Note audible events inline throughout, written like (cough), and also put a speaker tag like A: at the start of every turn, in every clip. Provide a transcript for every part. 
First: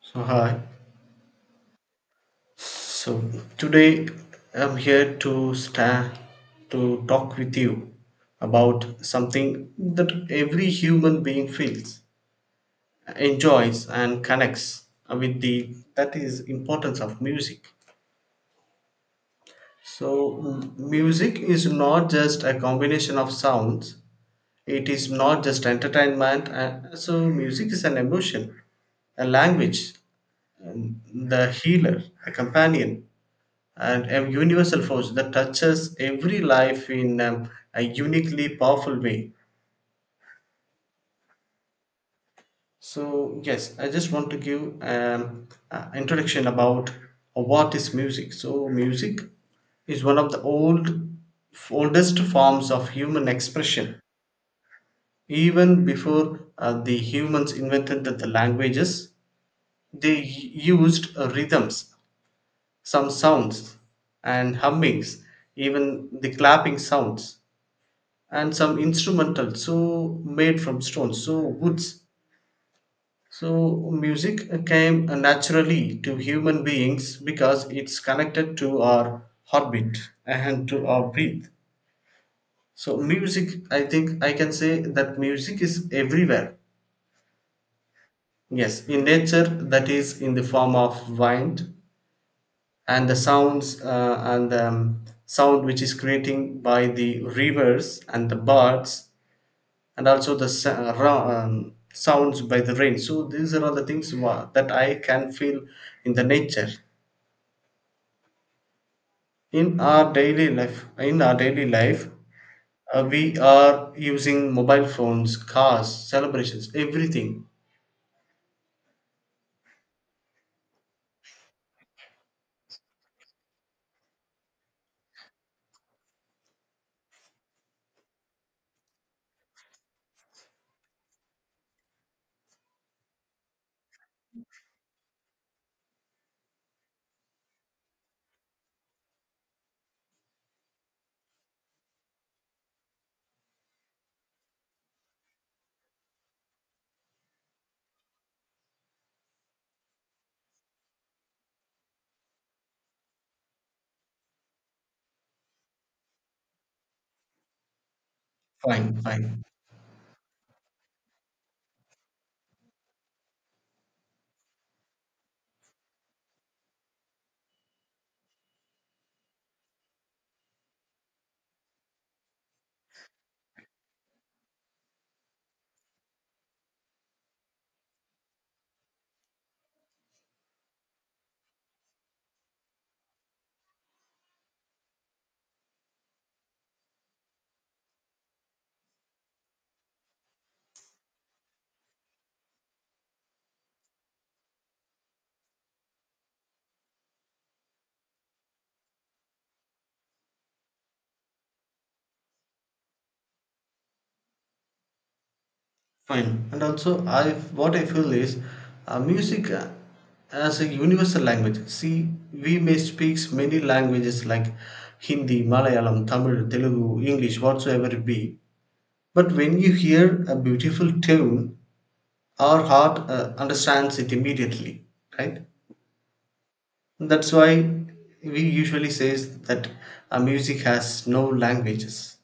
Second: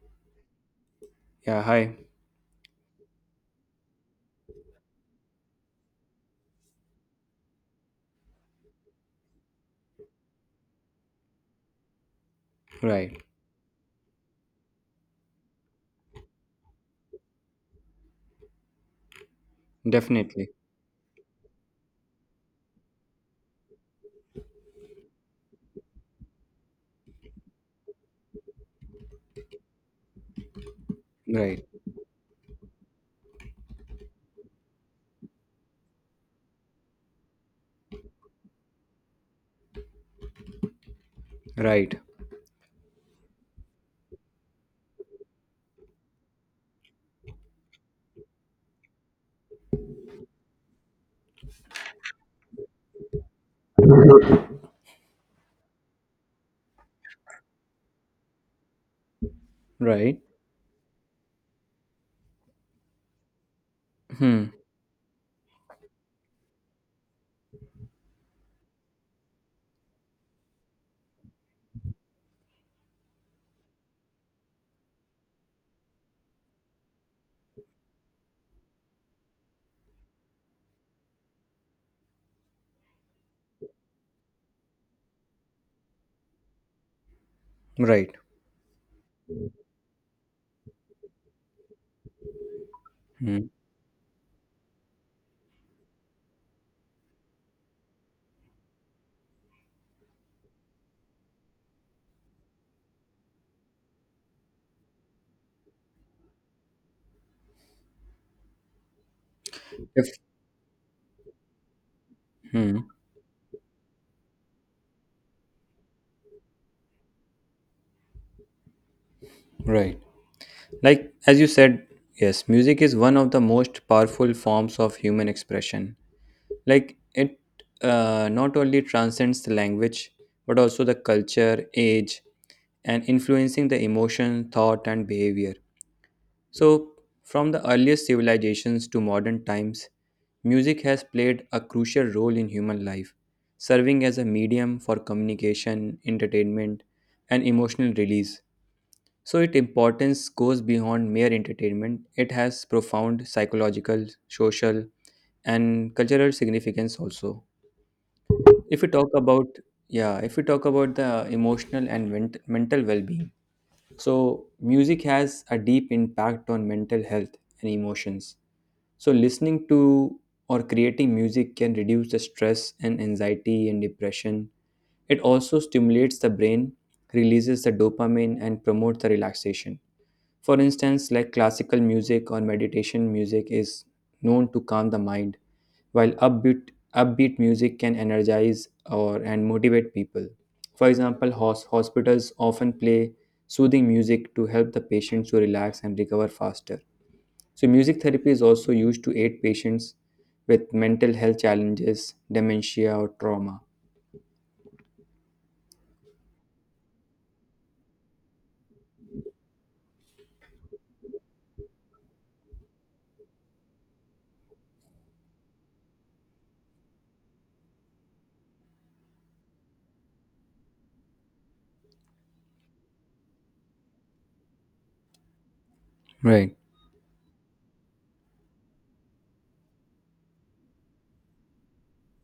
A: So hi.
B: Yeah, hi.
A: So today I'm here to stand to talk with you about something that every human being feels,
B: Right.
A: enjoys and connects with the that is importance of music. So
B: Definitely.
A: music is not just a combination of sounds. It is not just entertainment. So music is an emotion, a language, the
B: Right.
A: healer, a companion and a universal force that touches every life in a uniquely powerful way.
B: Right.
A: So yes, I just want to give introduction about what is music. So music is one of the oldest forms of human expression. Even before the humans invented the languages,
B: Right.
A: they used rhythms, some sounds,
B: Hmm.
A: and hummings, even the clapping sounds and some instrumental so made from stones so woods so music came naturally to human beings because it's connected to our heartbeat and to our breath so music I think I can say that music is everywhere,
B: Right.
A: yes, in nature, that is in the form of wind and the
B: Hmm.
A: sounds and the sound which is creating by the rivers and the birds, and also the sounds by the rain. So these are all the things that I can feel in the nature. In our
B: If,
A: daily life,
B: Hmm.
A: we are using mobile phones, cars, celebrations, everything.
B: Right. Like, as you said, yes, music is one of the most powerful forms of human expression. Like, it not only transcends the language, but also the culture, age, and influencing the emotion, thought, and behavior. So, from the earliest civilizations to modern times, music has played a crucial role in human life, serving as a medium for communication, entertainment, and emotional release. So, its importance goes beyond mere entertainment, it has profound psychological, social, and cultural significance also. If we
A: Fine,
B: talk
A: fine,
B: about Yeah, if we talk about the emotional and mental well-being, so music has a deep impact on mental health and emotions. So, listening to or creating music can reduce the stress and anxiety and depression. It also stimulates the brain, releases the dopamine, and promotes the relaxation. For instance, like classical music or meditation music is known to calm the mind while upbeat music can energize or and motivate people. For example, hospitals often play soothing music to help the patients to relax and recover faster. So, music therapy is also used to aid patients with mental health challenges, dementia, or trauma.
A: fine. And also, I what I feel is, music as a universal language. See, we may speak many languages like Hindi, Malayalam, Tamil, Telugu, English, whatsoever it be. But when you hear a beautiful tune, our heart understands it immediately, right?
B: Right.
A: That's why we usually say that music has no languages.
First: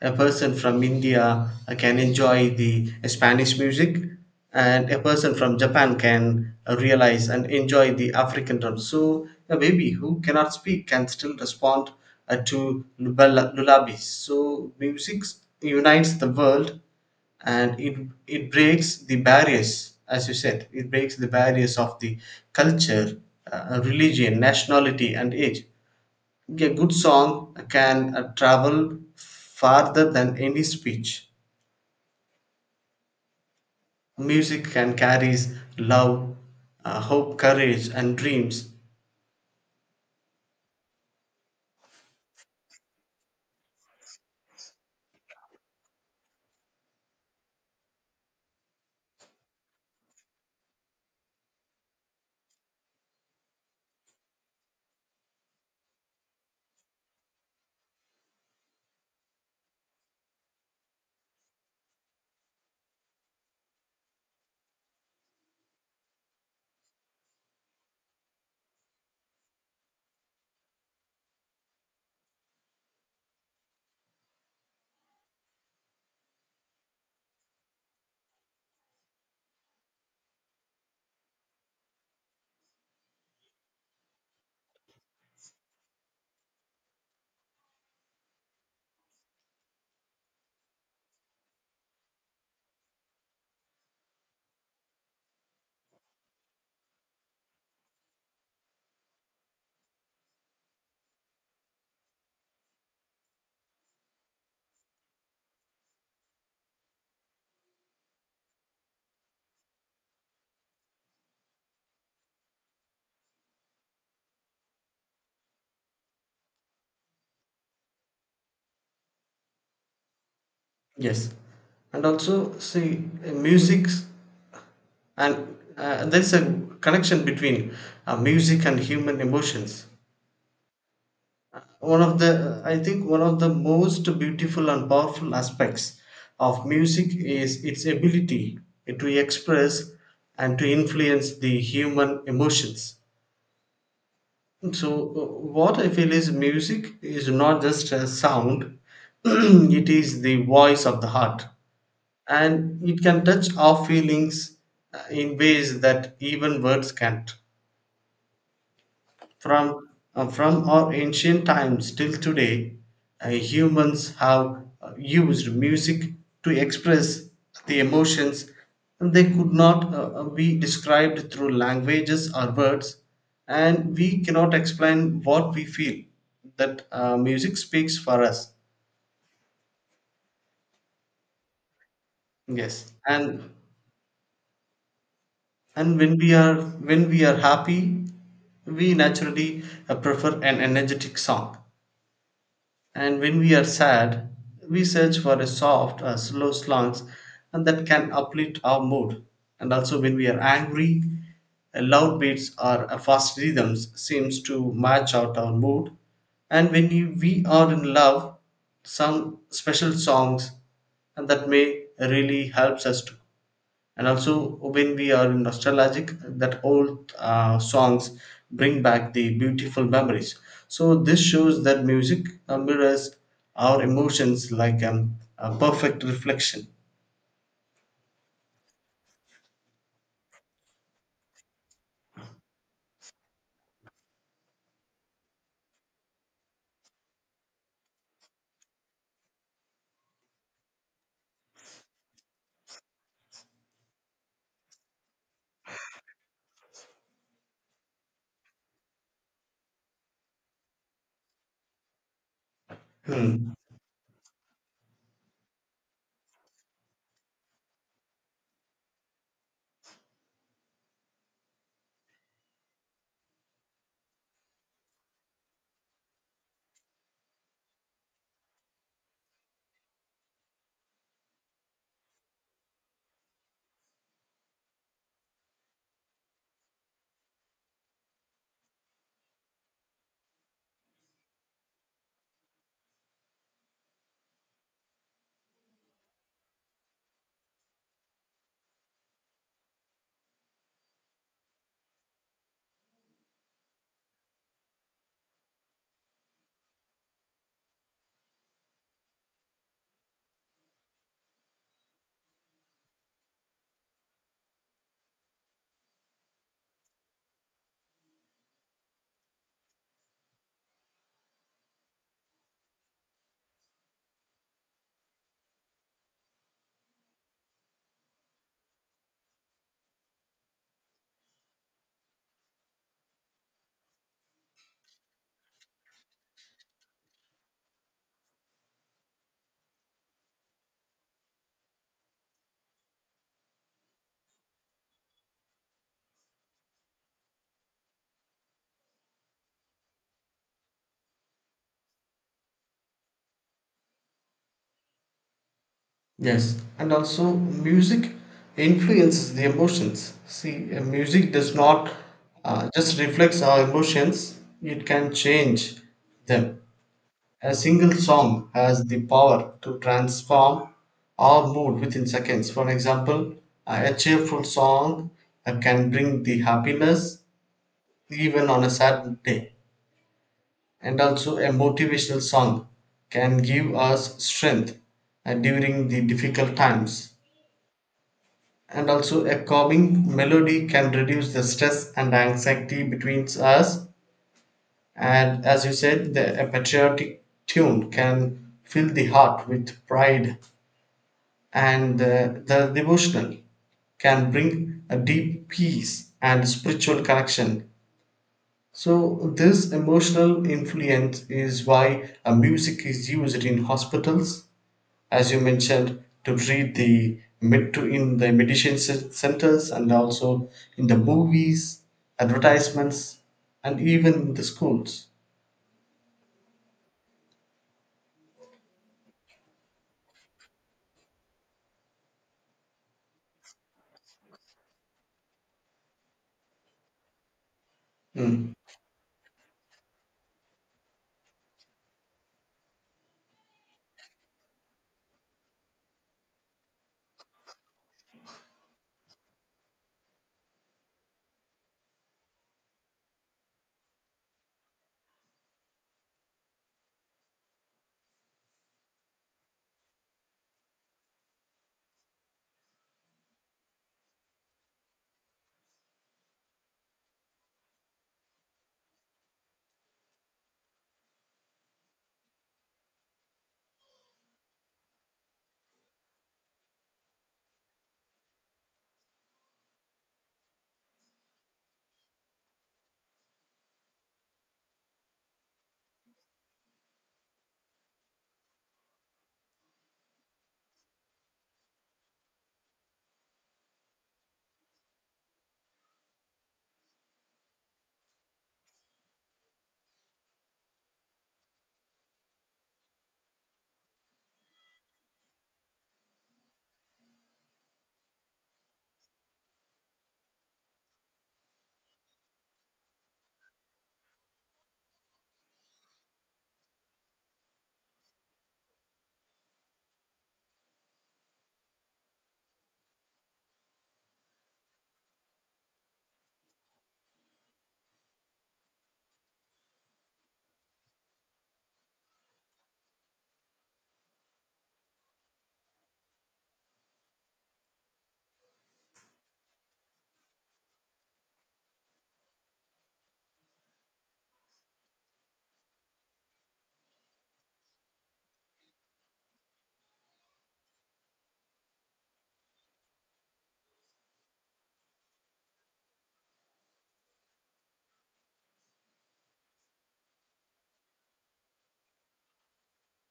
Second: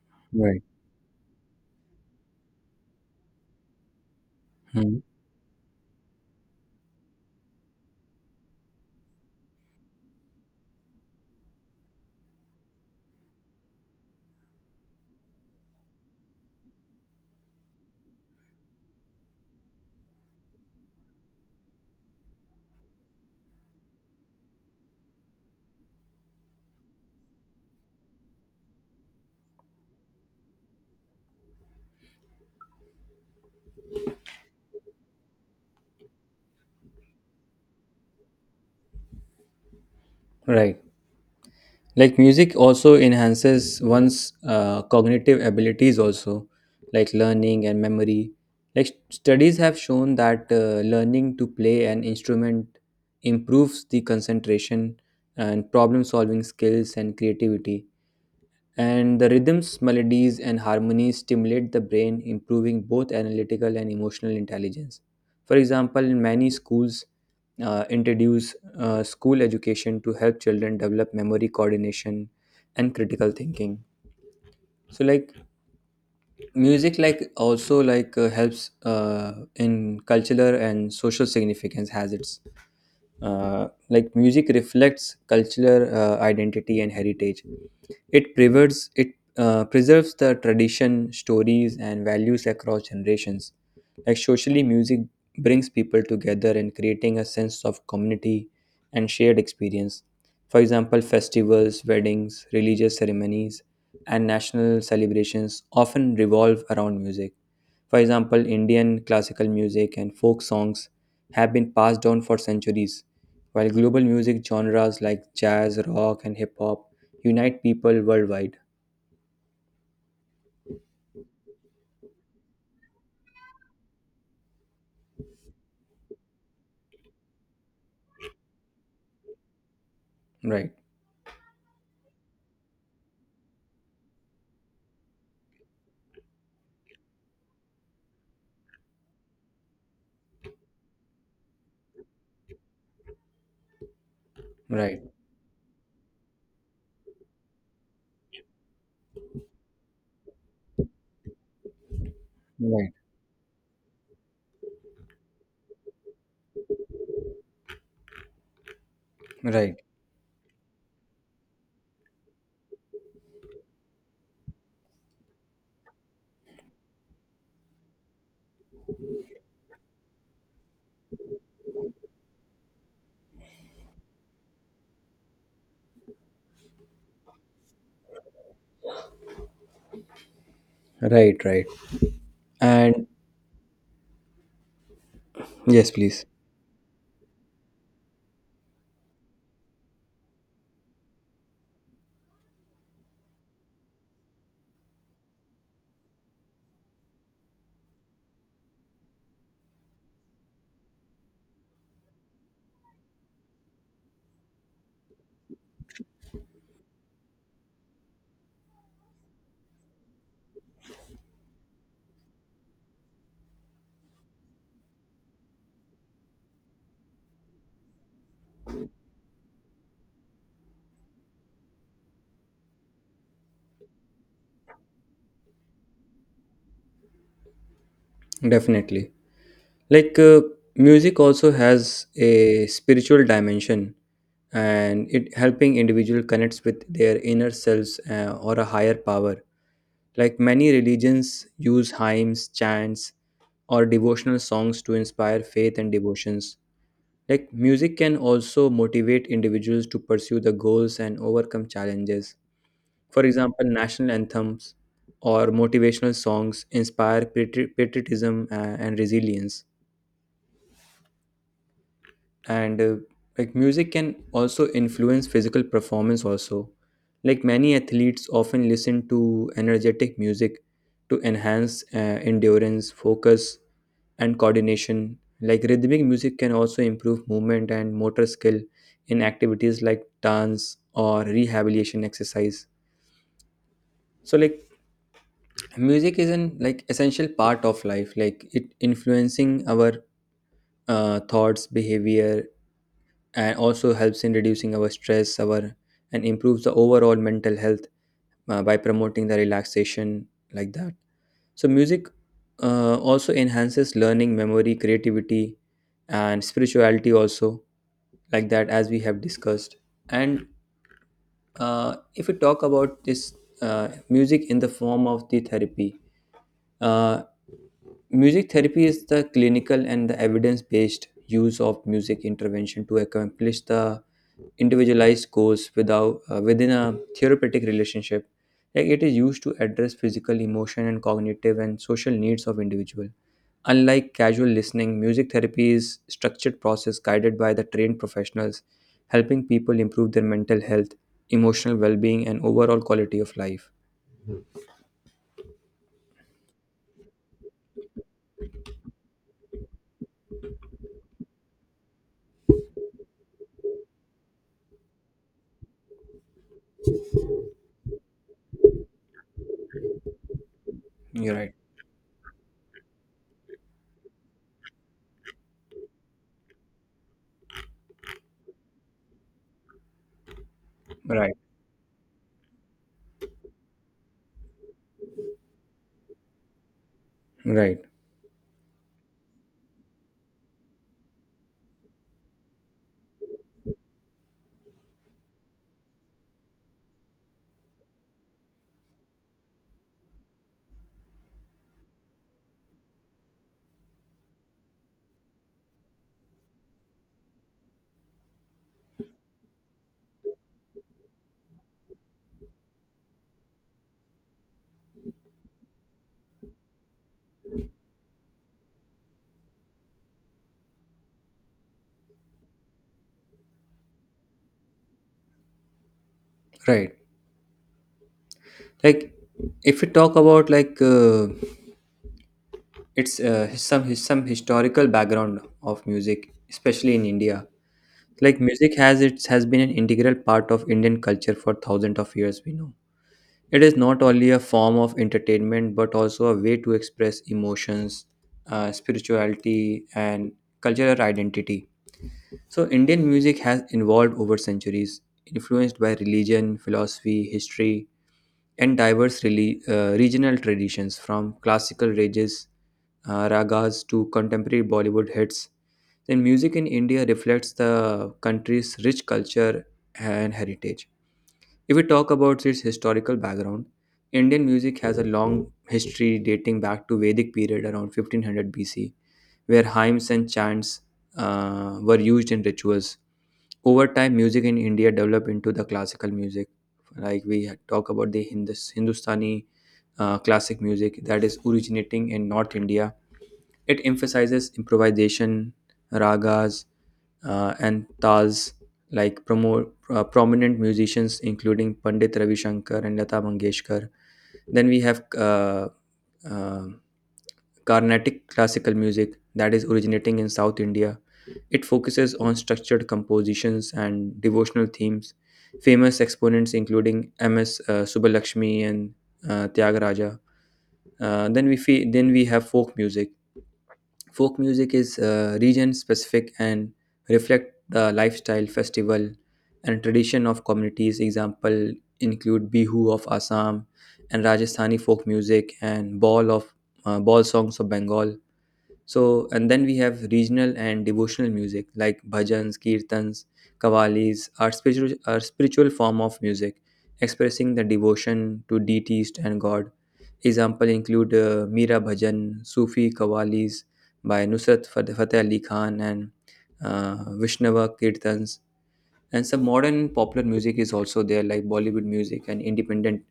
A: A person
B: Right.
A: from India can enjoy the Spanish music, and
B: Hmm.
A: a person from Japan can realize and enjoy the African drum. So a baby who cannot speak can still respond to lullabies. So music unites the world, and it breaks the barriers, as you said, it breaks the barriers of the culture, religion, nationality, and age. A good song can travel farther than any speech. Music can carries love, hope, courage, and dreams.
B: Right. Like music also enhances one's cognitive abilities also, like learning and memory. Like studies have shown that learning to play an instrument improves the concentration and problem solving skills and creativity, and the rhythms, melodies, and harmonies stimulate the brain, improving both analytical and emotional intelligence. For example, many schools introduce school education to help children develop memory coordination and critical thinking. So, like music, like also like helps in cultural and social significance has its. Like music reflects cultural identity and heritage. It preserves the tradition, stories, and values across generations. Like socially, music brings people together and creating a sense of community and shared experience. For example, festivals, weddings, religious ceremonies, and national celebrations often revolve around music. For example, Indian classical music and folk songs have been passed down for centuries, while global music genres like jazz, rock, and hip hop unite people worldwide.
A: Yes, and also see music and there's a connection between music and human emotions.
B: Right,
A: One of the I think one of the most beautiful and powerful aspects of music is its ability to express and to influence the human emotions. So,
B: right,
A: what I feel is music is not just a sound, (clears throat) it is the voice of the heart. And
B: right,
A: it can touch our feelings in ways that even words can't.
B: right,
A: From, from our ancient times till today, humans have used music to express the emotions they could not be described through languages or words, and we cannot explain what we feel. That music speaks for us.
B: right, right.
A: Yes,
B: And
A: and
B: yes, please,
A: when we are happy, we naturally prefer an energetic song. And when we are sad, we search for a soft, slow songs and that can uplift our mood. And also when we are angry, loud beats or a fast rhythms seems to match out our mood. And when we are in love, some special songs and that may really helps us to, and also when we are nostalgic, that old songs bring back the beautiful memories. So this shows that music mirrors our emotions like a perfect reflection.
B: definitely. Like, music also has a spiritual dimension and it helping individual connects with their inner selves or a higher power. Like many religions use hymns, chants, or devotional songs to inspire faith and devotions. Like music can also motivate individuals to pursue the goals and overcome challenges. For
A: Hmm.
B: example, national anthems or motivational songs inspire patriotism and resilience. And like music can also influence physical performance also, like many athletes often listen to energetic music to enhance endurance focus and coordination. Like rhythmic music can also improve movement and motor skill in activities like dance or rehabilitation exercise. So like music is an like essential part of life, like it influencing our thoughts behavior, and also helps in reducing our stress our and improves the overall mental health by promoting the relaxation, like that. So music also enhances learning memory creativity and spirituality also, like that, as we have discussed. And if we talk about this, music in the form of the therapy, uh, music therapy is the clinical and the evidence based use of music intervention to accomplish the individualized goals without, within a therapeutic relationship. Like it is used to address physical, emotion, and cognitive and social needs of individual. Unlike casual listening, music therapy is structured process guided by the trained professionals, helping people improve their mental health, emotional well-being, and overall quality of life.
A: Yes, and also music influences the emotions. See, music does not just reflects our emotions; it can change them. A single song has the power to transform
B: You're
A: our
B: right.
A: mood within seconds. For example, a cheerful song can bring the happiness even on a sad day. And
B: Right.
A: also, a motivational song can give us strength during the difficult times.
B: Right.
A: And also, a calming melody can reduce the stress and anxiety between us. And as you said, a patriotic tune can fill the heart with pride and the devotional can bring a deep peace and spiritual connection. So, this emotional influence is why a music is used in hospitals, as you mentioned, to treat the to in the meditation centers and also in the movies, advertisements, and even in the schools.
B: Right. Like, if we talk about, like, it's some historical background of music, especially in India. Like
A: Mm.
B: music has been an integral part of Indian culture for thousands of years, we know. It is not only a form of entertainment but also a way to express emotions, spirituality, and cultural identity. So Indian music has evolved over centuries, influenced by religion philosophy history and diverse regional traditions, from classical ragas to contemporary Bollywood hits. Then music in India reflects the country's rich culture and heritage. If we talk about its historical background, Indian music has a long history dating back to Vedic period around 1500 BC, where hymns and chants were used in rituals. Over time music in India developed into the classical music, like we had talk about the Hindustani classic music that is originating in North India. It emphasizes improvisation, ragas, and tals, like prominent musicians including Pandit Ravi Shankar and Lata Mangeshkar. Then we have uh, Carnatic classical music that is originating in South India. It focuses on structured compositions and devotional themes. Famous exponents including M.S. Subbulakshmi and Tyagaraja. Then then we have folk music. Folk music is region specific and reflect the lifestyle, festival, and tradition of communities. Example include Bihu of Assam and Rajasthani folk music and ball songs of Bengal. So, and then we have regional and devotional music like bhajans, kirtans, kavalis are spiritual form of music expressing the devotion to deities and God. Example include Meera Bhajan, Sufi Kavalis by Nusrat Fateh Ali Khan and Vishnava Kirtans. And some modern popular music is also there, like Bollywood music and independent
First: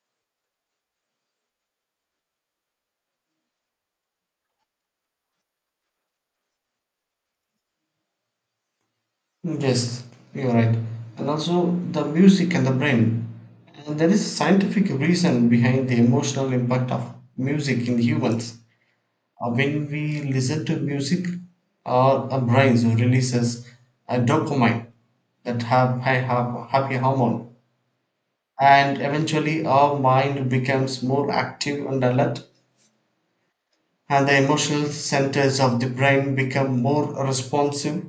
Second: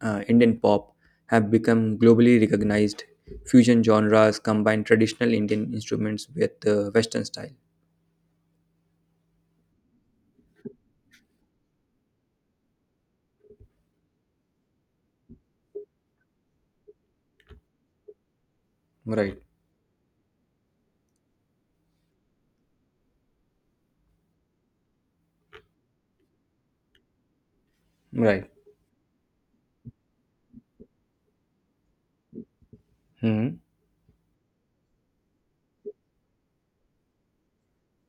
B: Indian pop have become globally recognized. Fusion genres combine traditional Indian instruments with Western style.
A: Yes, you're right. And also the music and the brain. And there is scientific reason behind the emotional impact of music in humans.
B: Right,
A: When we listen to music, our brains releases a dopamine that have happy hormone.
B: right,
A: And eventually our mind becomes more active and alert,
B: hmm,
A: and the emotional centers of the brain become more responsive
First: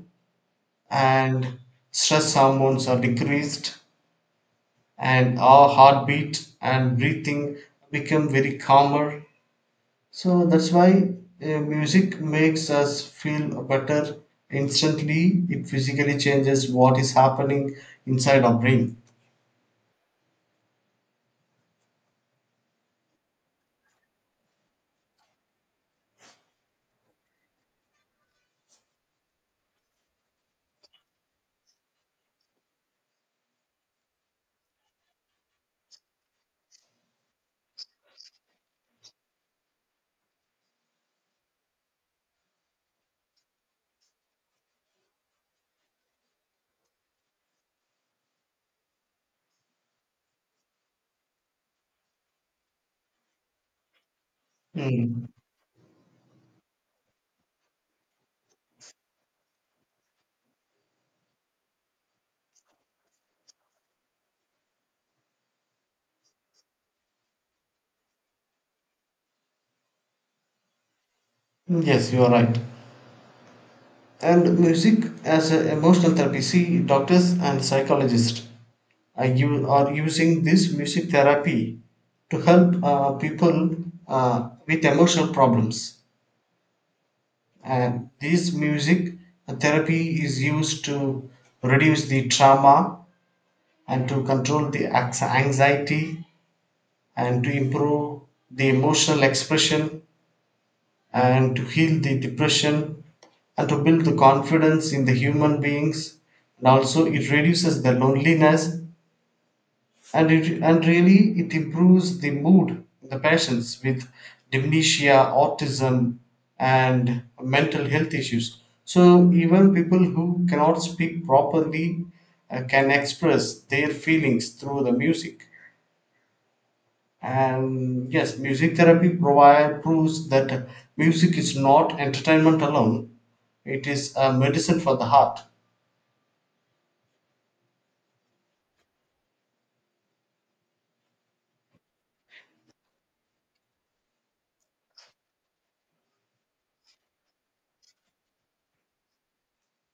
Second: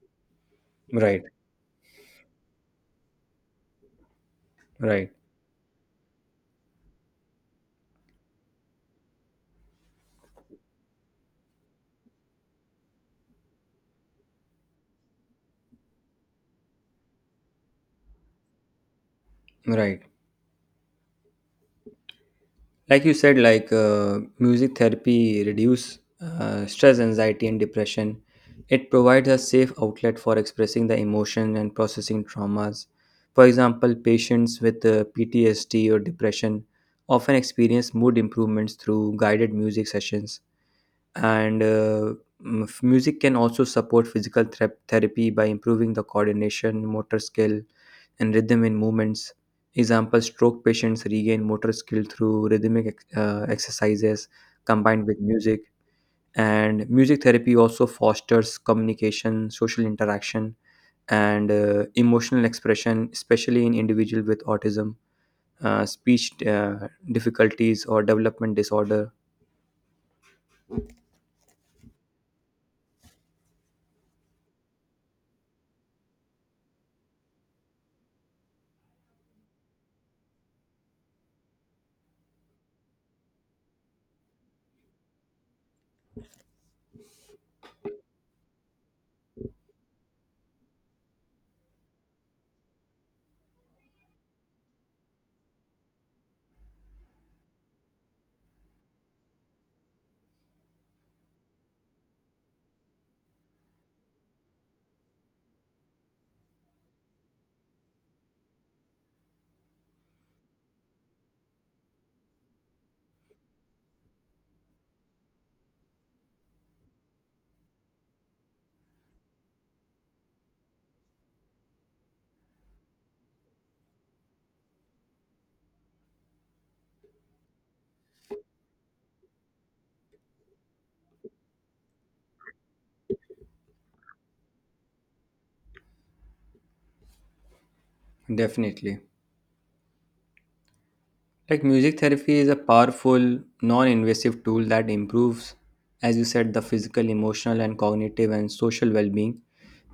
B: right,
A: and stress hormones are decreased
B: right,
A: and our heartbeat and breathing become very calmer. So that's why music makes us feel better instantly. It physically changes what is happening inside our brain.
B: right. Like you said, like music therapy reduce stress, anxiety, and depression. It provides a safe outlet for expressing the emotion and processing traumas. For example, patients with PTSD or depression often experience mood improvements through guided music sessions. And music can also support physical therapy by improving the coordination motor skill and rhythm in movements. Example stroke patients regain motor skill through rhythmic exercises combined with
A: Mm.
B: music. And music therapy also fosters communication social interaction and emotional expression, especially in individuals with autism, speech difficulties or development disorder.
A: Yes, you are right. And music as an emotional therapy. See, doctors and psychologists are, are using this music therapy to help people with emotional problems. And this music therapy is used to reduce the trauma and to control the anxiety and to improve the emotional expression and to heal the depression and to build the confidence in the human beings, and also it reduces the loneliness and it and really it improves the mood in the patients with dementia, autism and mental health issues. So even people who cannot speak properly can express their feelings through the music. And yes, music therapy provide proves that music is not entertainment alone, it is a medicine for the heart.
B: Definitely. Like music therapy is a powerful, non invasive tool that improves, as you said, the physical, emotional, and cognitive and social well being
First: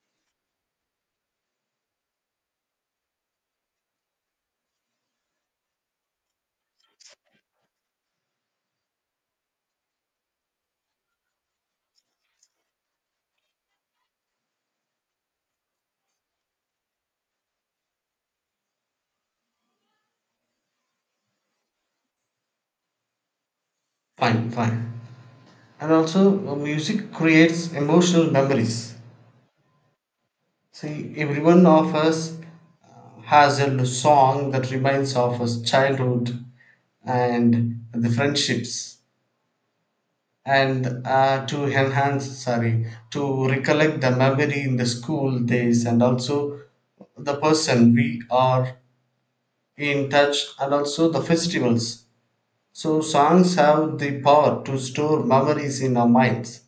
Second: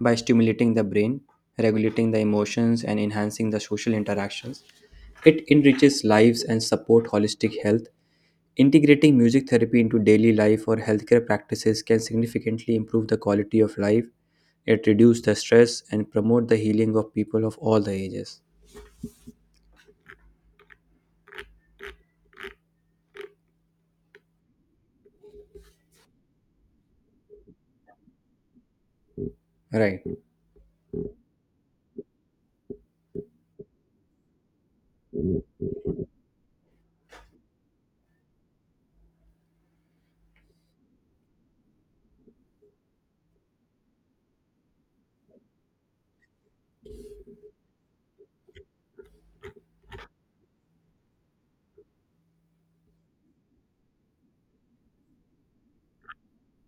B: by stimulating the brain, regulating the emotions, and enhancing the social interactions. It enriches lives and support holistic health. Integrating music therapy into daily life or healthcare practices can significantly improve the quality of life. It reduces the stress and promote the healing of people of all the ages.
A: Fine, fine, and also music creates emotional memories.
B: Right.
A: See, everyone of us has a song that reminds of us childhood and the friendships, and to enhance, sorry, to recollect the memory in the school days, and also the person we are in touch, and also the festivals. So, songs have the power to store memories in our minds,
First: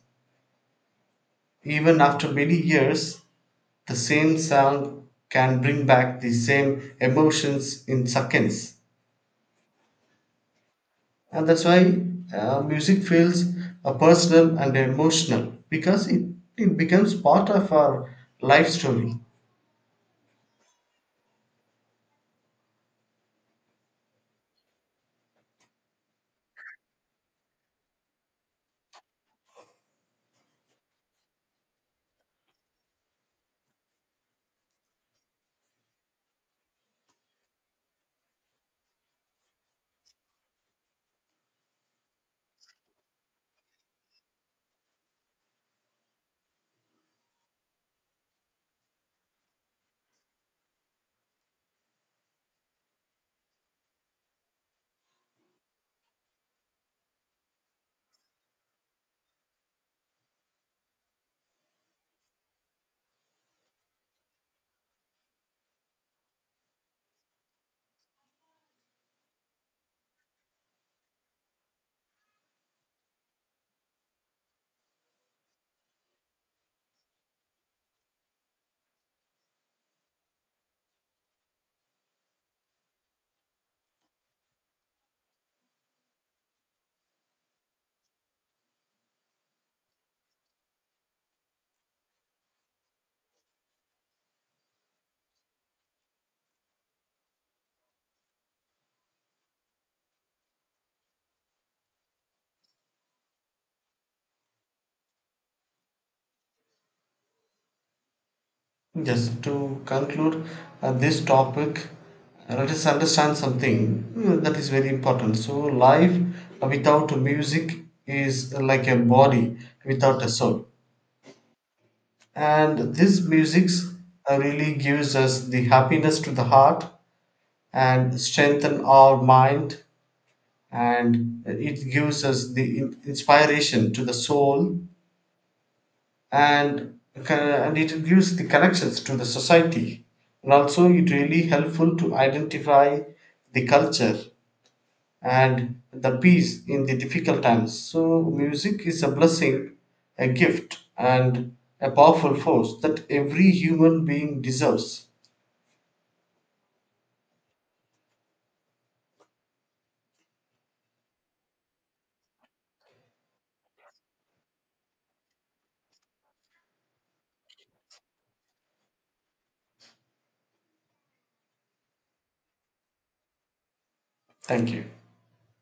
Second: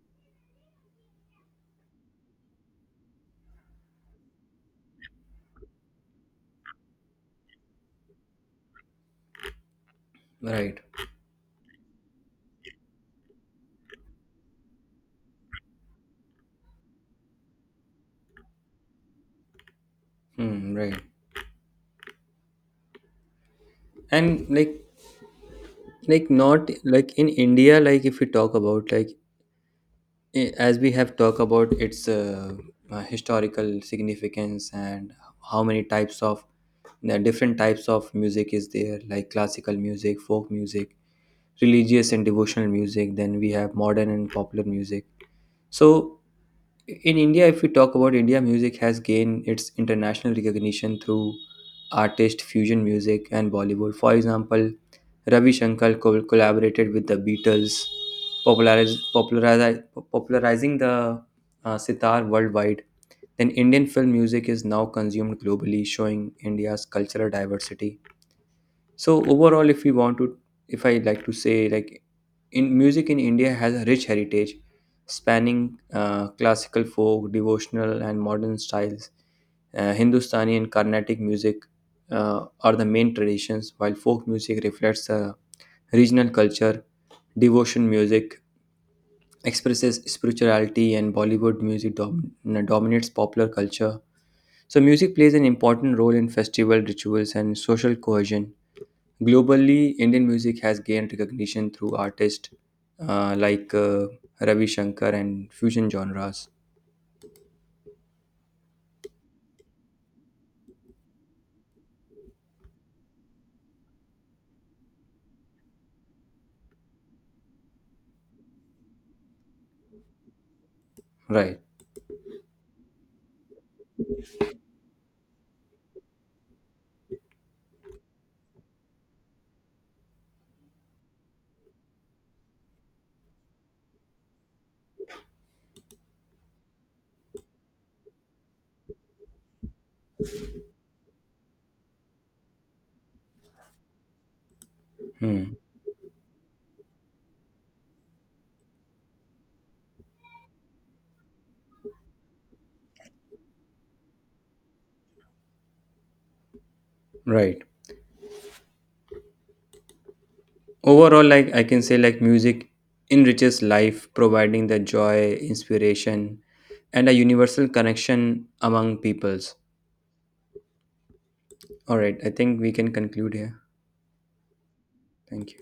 A: even after many years. The same sound can bring back the same emotions in seconds.
B: Right.
A: And that's why music feels personal and emotional because it becomes part of our life story.
B: Hmm, right. And like not like in India, like if we talk about, like, as we have talked about its historical significance and how many types of the different types of music is there, like classical music folk music religious and devotional music, then we have modern and popular music. So in India, if we talk about India, music has gained its international recognition through artist fusion music and Bollywood. For example, Ravi Shankar collaborated with the Beatles, populariz- populariz- popularizing the sitar worldwide. Then, Indian film music is now consumed globally, showing India's cultural diversity. So overall, if we want to, if I like to say, like in music in India has a rich heritage, spanning classical, folk, devotional, and modern styles. Hindustani and Carnatic music are the main traditions, while folk music reflects the regional culture. Devotion music expresses spirituality, and Bollywood music dominates popular culture. So music plays an important role in festival rituals and social cohesion. Globally, Indian music has gained recognition through artists like Ravi Shankar and fusion genres.
A: Just to conclude this topic, let us understand something that is very important. So, life without music is like a body without a soul.
B: Right.
A: And this musics really gives us the happiness to the heart and strengthen our mind, and it gives us the inspiration to the soul, and it gives the connections to the society, and also it really helpful to identify the culture
B: Hmm.
A: and the peace in the difficult times. So, music is a blessing, a gift, and a powerful force that every human being deserves.
B: Right. Overall, like I can say, like music enriches life, providing the joy, inspiration, and a universal connection among peoples. All right. I think we can conclude here.
A: Thank you.
B: Thank you.